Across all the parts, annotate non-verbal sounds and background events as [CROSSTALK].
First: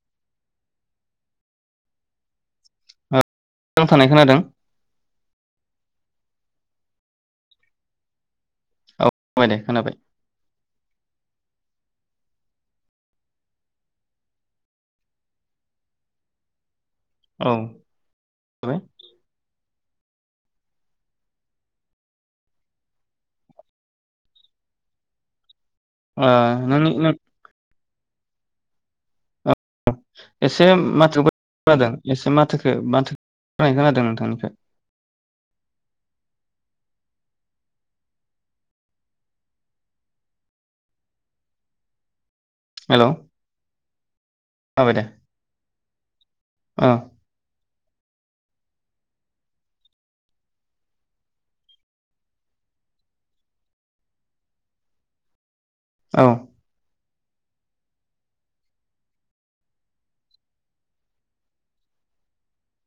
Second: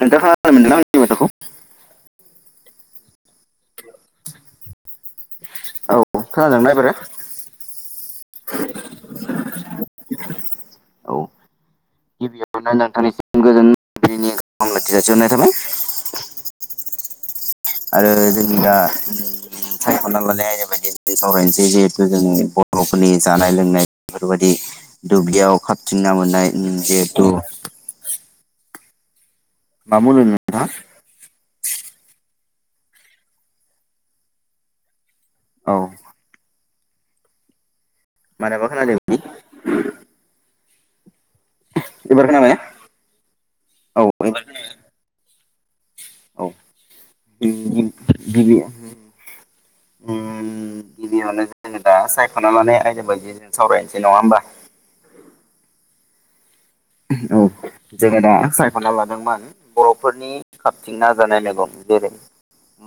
नोंथांहा [UNINTELLIGIBLE] आंनि माथोखौ अ नांथानाय खोनादों औ खोनादोंना एबारो? औ बाय दे खोनाबाय औ गिबियावनो नोंथांनिसिम गोजोन हरनाय थाबाय औ आरो जोंनि दा खोनाबाय [INAUDIBLE] सायखना लानाया [INAUDIBLE] ओरबायदि सावरायनोसै जिहेथु जोंनि बरफोरनि जानाय लोंनाय बेफोरबादि दुब्लियाव थिं ना मोननाय ओ उम नोंनि नों जेहेथु बुंदों [INAUDIBLE] नोंथाङा एसे माथो [INAUDIBLE] एसे माथो माथो [INAUDIBLE] खोनादो नोंथांनिखो औ। माने [INAUDIBLE] एबार खोनाबाय? हेलौ औ एबार बाय दे औ [UNINTELLIGIBLE] गिबि उम उम गिबियावनो जोङो दा सायखना लानाय आयदा बायदि जों सावरायनोसै नङा होमबा? औ। [UNINTELLIGIBLE] औ जोंङो दा सायखना लादोंमोन बर'फोरनि खाबथिंना जानाय मेगं जेरै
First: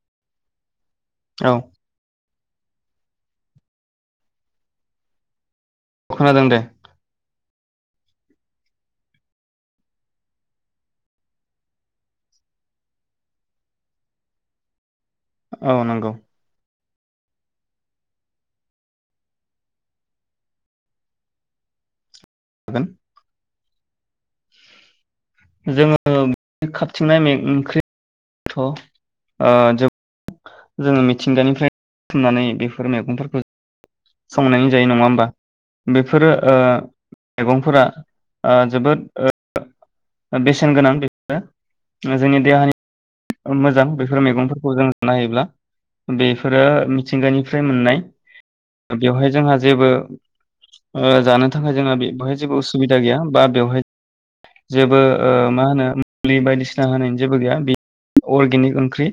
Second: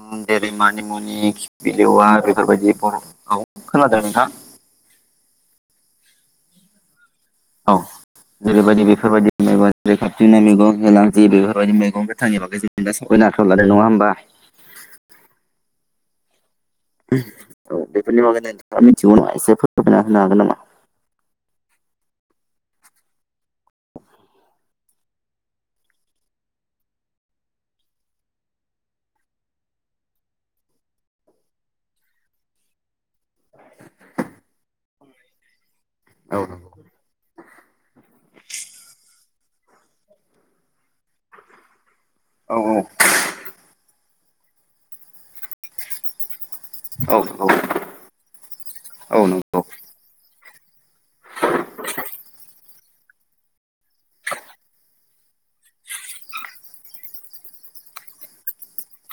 उम जेरै [INAUDIBLE] नि मुनि औ [UNINTELLIGIBLE] बिलेवा बेफोरबायदि बर फोरखौ खोनादों नोंथां? औ खोनादों दे। औ जेरैबायदि बेफोरबायदि मैग जै खाथिंनाय मैगं मैलां जि बेफोरबायदि मैगं गोथांनि बागै जों दा सावराइनो आखायाव लादों नंङा होमबा? मावनांगौ उम औ बेफोरनि बागै नोंथाङा मिथिगौ ना एसे फायना होनो हागोन नामा? गोन जोङो खाबथिंनाय मे ओंख्रि थ ओ जोङो मिथिंगानिफ्राय बुथुमनानै बेफोर मेगंफोर [UNINTELLIGIBLE] संनायनि जायो नंङा होमबा? बेफोरो ओ मेगंफोरा ओ जोबोद ओ बेसेन गोनां बे ओ जोंनि देहानि मोजां बेफोर मेगंफोरखौ जों जानो हायोब्ला बे फोरा मिथिंगानिफ्राय मोननाय बेवहाय जोंहा जेबो ओ जानो थाखाय जोंहा बेवहाय जेबो उसुबिदा गैया बा बेवहाय जेबो ओ मा होनो मुलि बायदिसिना होनायनि जेबो गैया अर्गेनिक ओंख्रि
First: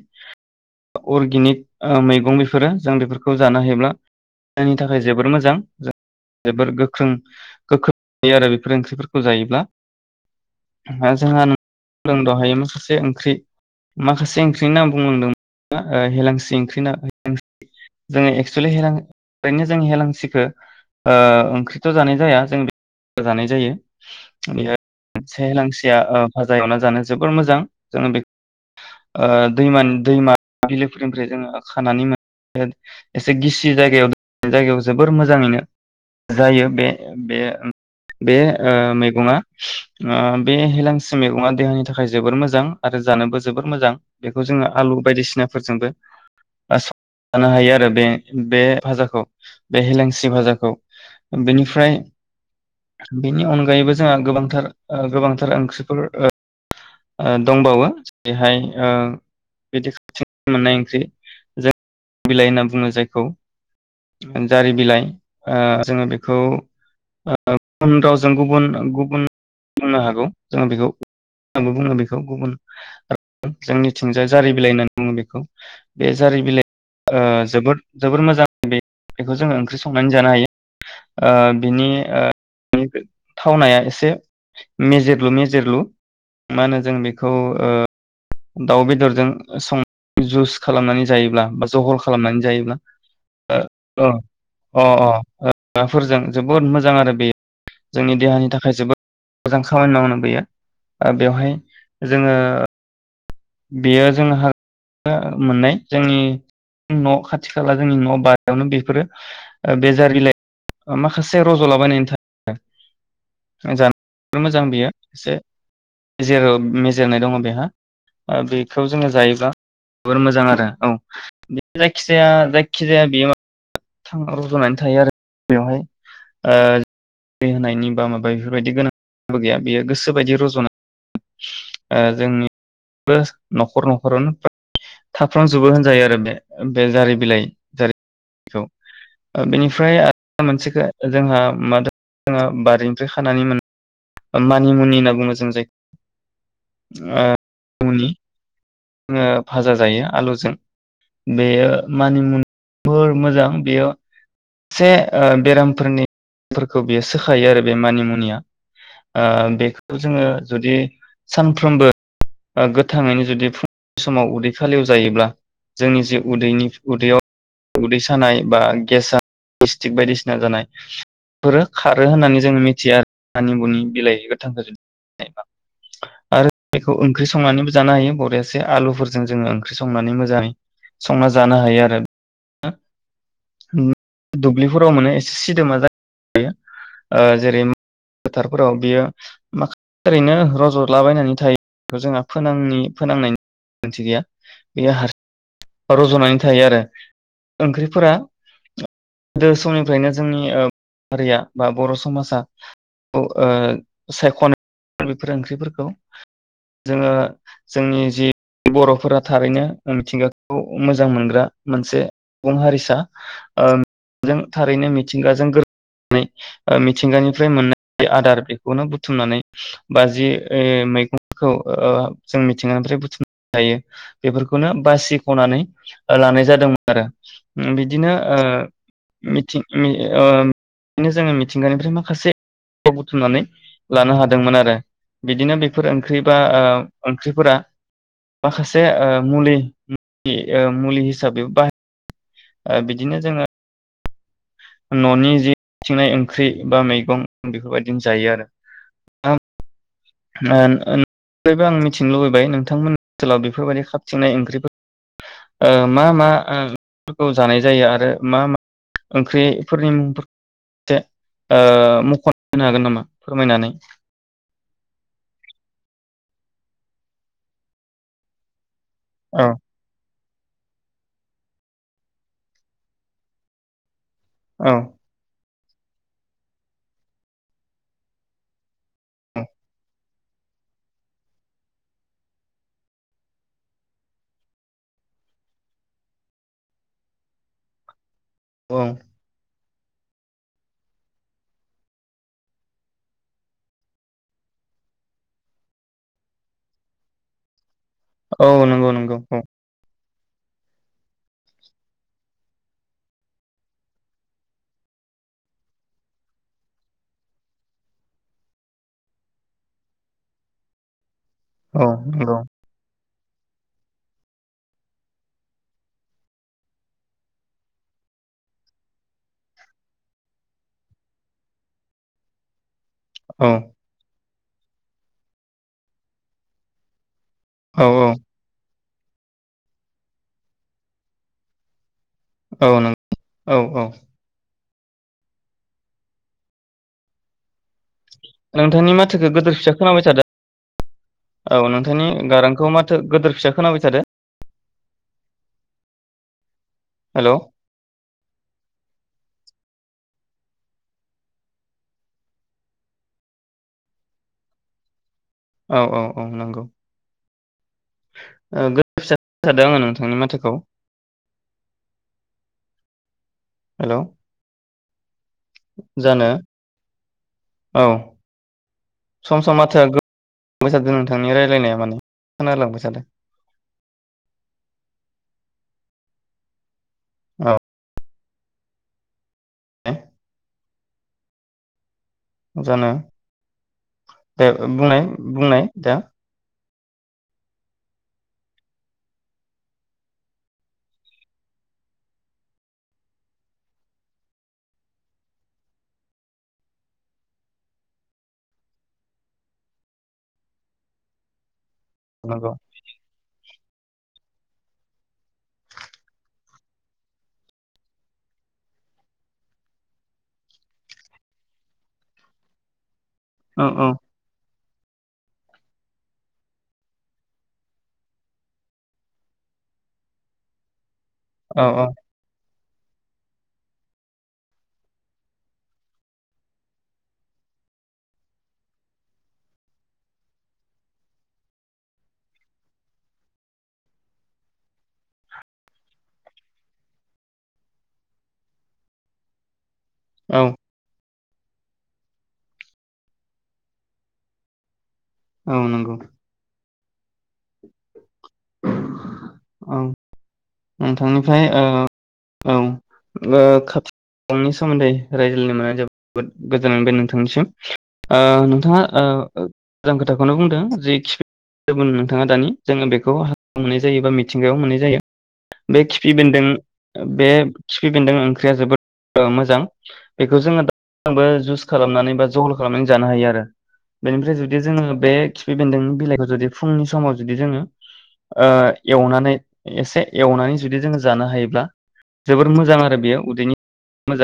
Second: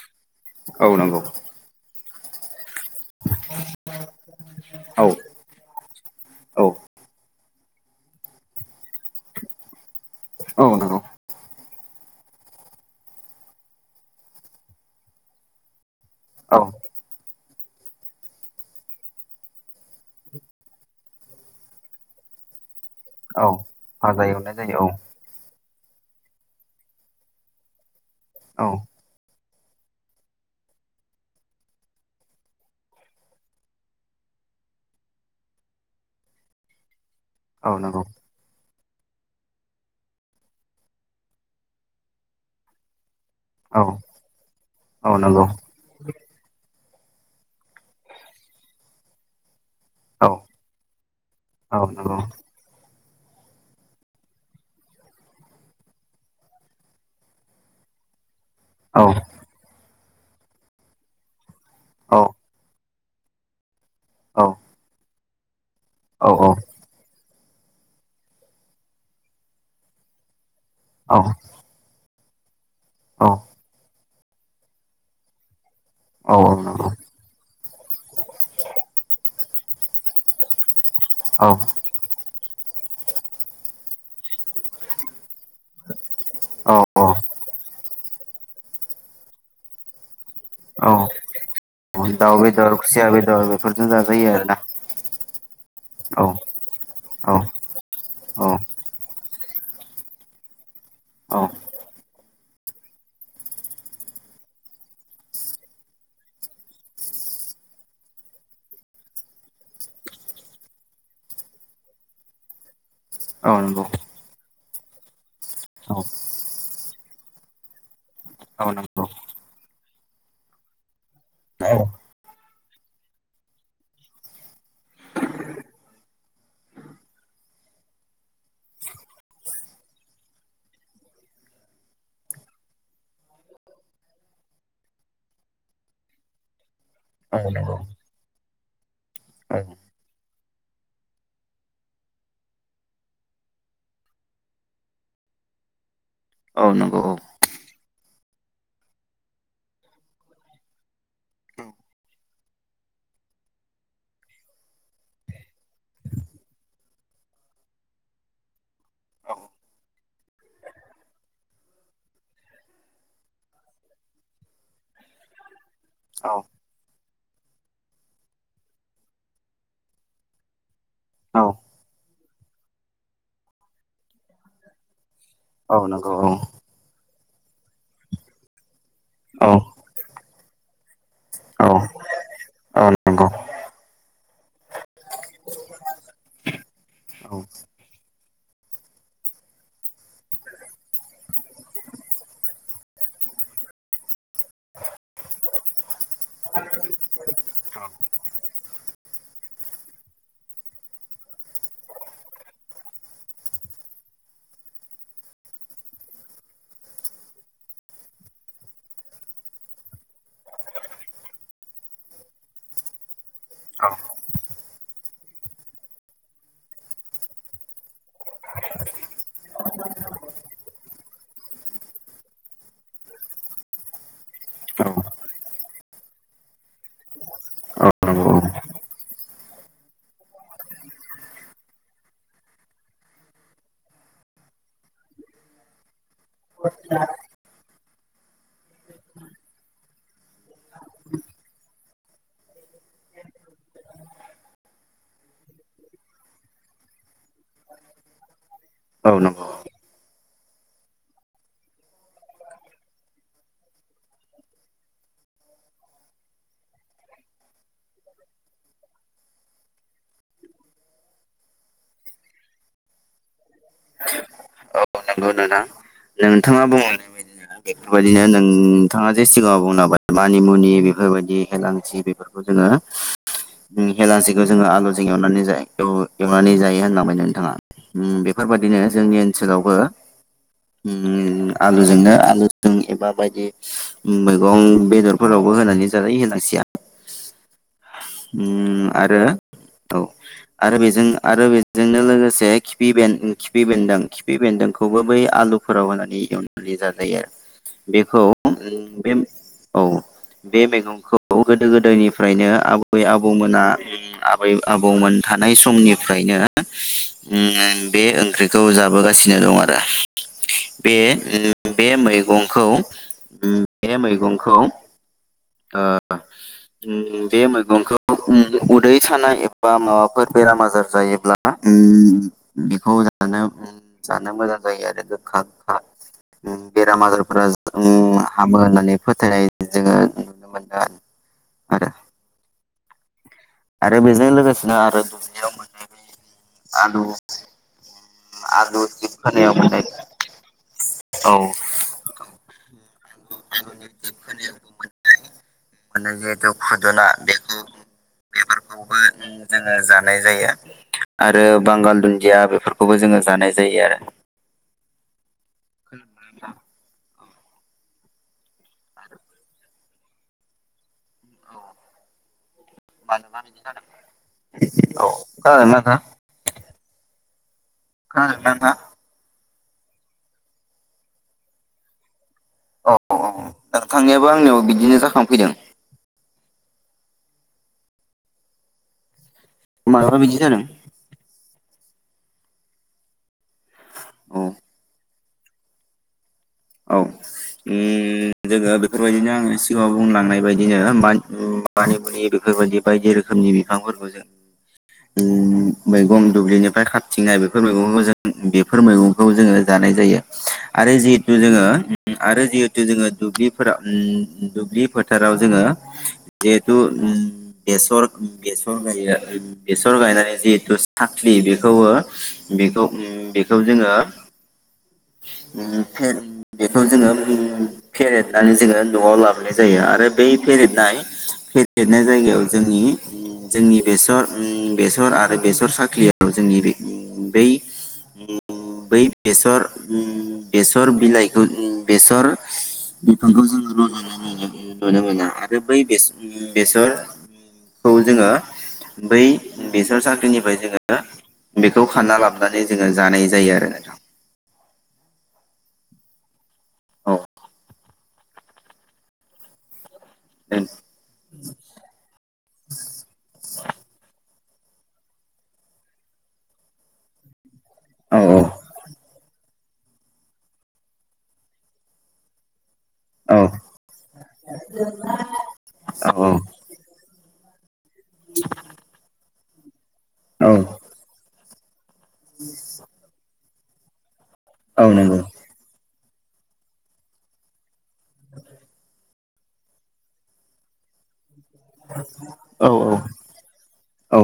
हागोन नामा औ नंगौ औ नंगौ अर्गेनिक ओ मैगं गं बेफोरो जों बेफोरखौ जानो हायोब्ला जोंनि थाखाय औ जोबोर मोजां जो औ जोबोर गोख्रों गोख्रों थारो आरो बेफोर ओंख्रिफोरखौ जायोब्ला। औ नंगौ दा जोंहा दहाय माखासे ओंख्रि माखासे ओंख्रिनि नाम बुं [UNINTELLIGIBLE] ओ हेलांसि औ ओंख्रि ना जोङो एक्सेलि हेलां ओरैनो जों हेलांसिखो ओ ओंख्रिथ जानाय जाया जों जानाय जायो फाजा एवनाय बेयो जायो औ। मोनसे हेलांसिया ओ फाजा एवना जानो जोबोर मोजां जों बे औ ओ दैमान दैमा बिलोफोरनिफ्राय जोङो खानानै मोनो एसे गिसि जायगायाव जायगायाव जोबोर मोजाङैनो जायो बे बे ओ औ नंगौ बे ओ मेगङा ओ बे हेलेंसि मेगङा देहानि थाखाय जोबोर मोजां। आरो जानोबो जोबोद मोजां औ बेखौ जोङो आलु औ बायदि नंगौ सिनाफोरजोंबो जानो हायो आरो बे बे भाजाखौ। बे औ हेलांसि भाजाखौ बेनिफ्राय नंगौ बेनि अनगायैबो जोंहा गोबांथार ओ गोबांथार ओंख्रिफोर ओ ओ दंबावो। बेहाय ओ औ बिदि [UNINTELLIGIBLE] मोननाय ओंख्रि जों औ बिलाइ होनना बुंनाय जाय औ जारि बिलाइ ओ जोङो औ बेखौ ओ ओ गुबुन रावजों गुबुन गुबुन बुंनो हागौ। जों बिखौ औ जों बिखौ गुबुन औ जोंनि थिंजाय जारि बिलाइ होननानै बुङो बेखौ। बे औ जारि बिलाइ नंगौ ओ जोबोर जोबोर मोजां बे बेखौ जोङो ओं ओंख्रि संनानै जानो हायो। ओ औ बिनि ओ [UNINTELLIGIBLE] थावनाया एसे मेजेरल' मेजेर मा औ होनो जों बेखौ ओ दाउ बेदरजों सं जुस औ खालामनानै जायोब्ला बा जहल दाउ खालामनानै बेदर जायोब्ला खुसिया बेदर बेफोरजों ओ जाजायो आरोना अ अ अ औ राफोरजों जोबोद मोजां आरो बे जोंनि औ देहानि थाखाय जोबोद मोजां खामानि मावनो बैयो ओ औ बेवहाय जोङो। बेयो जोंहा ओमोननाय जोंनि न' खाथि खाला जोंनि न' बारियावनो बेफोरो बेजार बिलाइ माखासे रज'लाबायनानै था औ नंगौ जानो मोजां बेयो एसे औ मेजेर मेजेरनाय दङ बेहा। ओ औ बेखौ नंगौ जोङो जायोब्ला जोबोर मोजां आरो औ औ बे जायखिजाया जायखिजाया बेयो रज'नानै थायो आरो बेवहाय ओ दै होनायनि बा माबा बेफोरबायदि गोनां गैया बेयो गोसो बायदि रज'नानै ओ जोंनि न'खर न'खरावनो थाफ्राजोबो होनजायो आरो बे बे जारि औ बिलाइ नंगौ जारि जारिखौ ओ औ बेनिफ्राय आरो मोनसेखो जोंहा मा जोंहा बारिनिफ्राय खानानै मोन मानिमुनि होनना बुङो जों जाय औ नंगौ औ फुंनि। जोङो भाजा जायो आलुजों औ बेयो मानिमुनि मोजां बेयो से ओ बेरामफोरनि फोरखौ बेयो सोखायो आरो बे मानिमुनिया ओ बेखौ जोङो जुदि सानफ्रोमबो गोथाङैनो जुदि फुं समाव उदै खालियाव जायोब्ला जोंनि जे औ उदैनि उदैयाव उदै सानाय बा गेसा गेसस्टिक बायदिसिना जानाय बेफोरो खारो होननानै जोङो मिथिया आरो मानिमुनि बिलाइ गोथां [UNINTELLIGIBLE] औ नंगौ आरो बेखौ ओं। ओंख्रि संनानैबो जानो हायो बरिया से आलु। फोरजों औ जोंङो औ ओंख्रि संनानै मोजाङै। संना जानो औ हायो आरो औ नंगौ ओम। दुब्लि फो [UNINTELLIGIBLE] माने सिदोमा जा [UNINTELLIGIBLE] ओ जेरै फोथारफोराव बियो माखा ओरैनो रजलाबायनानै थायो जोंहा फोनांनि फोनांनाय मोनथि गैया बेयो हार रजनानै थायो आरो ओंख्रिफोरा दो समनिफ्रायनो जोंनि ओ हारिया बा बर समाजा औ ओ सायखनाय बेफोर ओंख्रिफोरखौ जोङो जोंनि जि बरफोरा थारैनो मिथिंगा। खौ मोजां मोनग्रा मोनसे सुबुं हारिसा ओ जों थारैनो मिथिंगाजों गोरोब नानै ओ मिथिंगानिफ्राय मोननाय आदार बेखौनो बुथुमनानै बा जि ओ मैगंखौ ओ जों मिथिंगानिफ्राय बुथुमनो हायो बेफोरखौनो बासि। हनानै लानाय जादोंमोन आरो ओम बिदिनो ओ मिथिं [UNINTELLIGIBLE] मिथिंगानिफ्राय माखासे बुथुमनानै लानो हादोंमोन आरो बिदिनो बेफोर ओंख्रि बा ओ ओंख्रिफोरा माखासे ओ मुलि। [UNINTELLIGIBLE] मुलि हिसाबैबो [UNINTELLIGIBLE] बिदिनो जोङो ननि जि थिंनाय ओंख्रि बा मैगं बेफोरबायदिनो जायो औ आरो। नंगौ [UNINTELLIGIBLE] मिथिनो लुबैबाय नोंथांमोननि ओनसोलाव बेफोरबायदि खाबथिंनाय ओंख्रि ओ मा मा ओंख्रिफोरखौ जानाय जायो आरो मा मा ओंख्रिफोरनि मुंफोरखौ से ओ मख होनो हागोन नामा फोरमायनानै? औ नंगौ नोंथां नोंथाङा बुं [UNINTELLIGIBLE] बेफोरबादिनो नों थाङा जेसे औ [UNINTELLIGIBLE] मानिमुनि बेफोरबायदि हेलांसि बेफोरखौ जोङो होम [UNINTELLIGIBLE] हेलांसिखौ जोङो औ आलुजों एवनानै जायो। एव एवनानै जायो होनलाबाय नोंथाङा उम बेफोरबायदिनो जोंनि ओनसोलावबो। उम आलुजोंनो आलुजों एबा बायदि मैगं बेदरफोरावबो होनानै जायो हेलांसिआ। औ उम आरो औ आरो बेजों आरो बेजोंनो लोगोसे खिफि बेन खिफि बेन्दों खिफ बेन्दोंख बेखौबो बै आलुफोराव होनानै एवनानै जाजायो आरो। बेखौ औ नंगौ बे नंगौ औ। बे मैगंखौ गोदो गोदायनिफ्रायनो आबै आबौमोना उम आबै आबौमोन थानाय समनिफ्रायनो उम बे ओंख्रिखौ जाबोगासिनो दं आरो। बे [UNINTELLIGIBLE] औ बे नंगौ मैगंखौ उम बे मैगंखौ ओ उम बे मैगंखौ उम उदै सानाय एबा माबाफोर बेराम आजार जायोब्ला उम [INAUDIBLE] ना औ मोजां। [UNINTELLIGIBLE] जायो आरो गोखा गोखा ओम बेराम आजार। [UNINTELLIGIBLE] ग्रास औ दं ओम हाबो होननानै। फोथायनाय जोङो नुनो मोनदों आरो। औ नं आरो बेजों लोगो ना आरो [UNINTELLIGIBLE] आलु आलु नोंथांनि जिब माथोखौ खोनायाव गोदोर फिसा मोननाय खोनाबाय थादो औ नोंथांनि गारांखौ माथो गोदोर फिसा खोनाबाय आलुनि थादो। माने जिहेतु फुदुना हेलौ बेखौ बेफोरखौबो जों जानाय जायो आरो बांगाल दुन्दिया बेफोरखौबो जोङो जानाय जायो आरो। औ औ औ नंगौ। ओ गोदोर फिसा खोनाबायथादों आङो नोंथांनि माथोखौ। मानो हेलौ खोनादों औ खोनादों जानो ना नोंथांआ औ खोनादों ना नोंथां [UNINTELLIGIBLE] नोंथांनि रायज्लायनाया माने खोनालांबाय औ थादों औ दा थांनायाबो आंनियाव बिदिनो जाखां फैदों। औ। दे मालाबा बिदि जादों। जानो दे औ ओ बुंनाय बुंनाय दा। औ ओम जोङो बेफोरबायदिनो आङो सिगाङाव बुंलांनाय बायदिनो मानि ओ मानिमुनि बेफोरबायदि बायदि रोखोमनि बिफांफोरखौ जों ओम मैगं दुब्लिनिफ्राय खाथिंनाय बेफोर मैगंखौ जों बेफोर मैगंखौ जोङो जानाय जायो आरो जि जि जोङो आरो नंगौ जिहेथु दुल्बि फोराव ओम दुब्लि फोथाराव जोङो जिहेथु ओम बेसर बेसर गायो। बेसर गायनानै जिहेथु साखलि बेखौबो बेखौ ओम बेखौ औ जोङो ओम फेर बेखौ जोङो फेरेदनानै जोङो नआव लाबोनाय जायो आरो बै फेरेदनाय [UNINTELLIGIBLE] औ जोंनि ओम जोंनि बेसर ओम बेसर आरो बेसर साख्लियाव जोंनि बै ओम बै बेसर ओम बेसर बिलाइखौ ओम बेसर बिफांखौ जोङो रजनाय नुनो मोनो। आरो बै बेस-बेसरखौ जोङो बै बेसर औ साख्लिनिफ्राय जोङो बेखौ खाना लाबोनानै जोङो जानाय जायो आरो नोंथां। ओं नंगौ। औ ओम। औ नोंथांनिफ्राय ओ औ ओ खा [UNINTELLIGIBLE] नि सोमोन्दै रायज्लायनो मोननानै जोबोद गोजोननाय मोनबाय नोंथांनिसिम। औ ओ नोंथाङा ओ ओ मोजां खोथाखौनो बुंदों जे [UNINTELLIGIBLE] मोन नोंथाङा दानि जोङो बेखौ औ हाग्रायाव मोननाय जायो बा मिथिंगायाव मोननाय जायो। बे औ खिफि बेन्दों ओ बेब खिफिबेनदों ओंख्रिया जोबोद ओ मोजां। [UNINTELLIGIBLE] बेखौ औ जोङो दाबो जुस खालामनानै बा जहल खालामनानै जानो हायो आरो। बेनि जुदि जोङो औ बे नंगौ खिफि बेन्दोंनि बिलाइखौ जुदि फुंनि समाव जुदि जोङो ओ एवनानै एसे एवनानै जुदि जोङो जानो हायो जोबोर मोजां आरो औ बेयो उदैनि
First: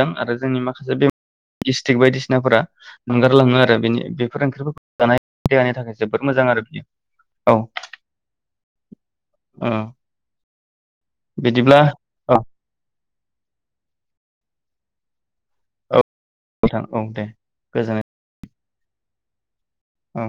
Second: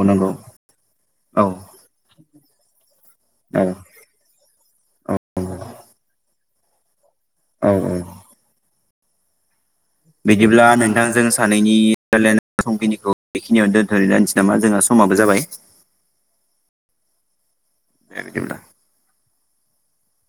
नंगौ औ औ औ औ अ बिदिब्ला नों जों सानैनि औ रायलायनाय समखिनिखौ बेखिनियावनो दोन्थनाय जानोसै नामा जोंहा समाबो जाबाय [UNINTELLIGIBLE] थां औ दे। गोजोननाय दे बिदिब्ला औ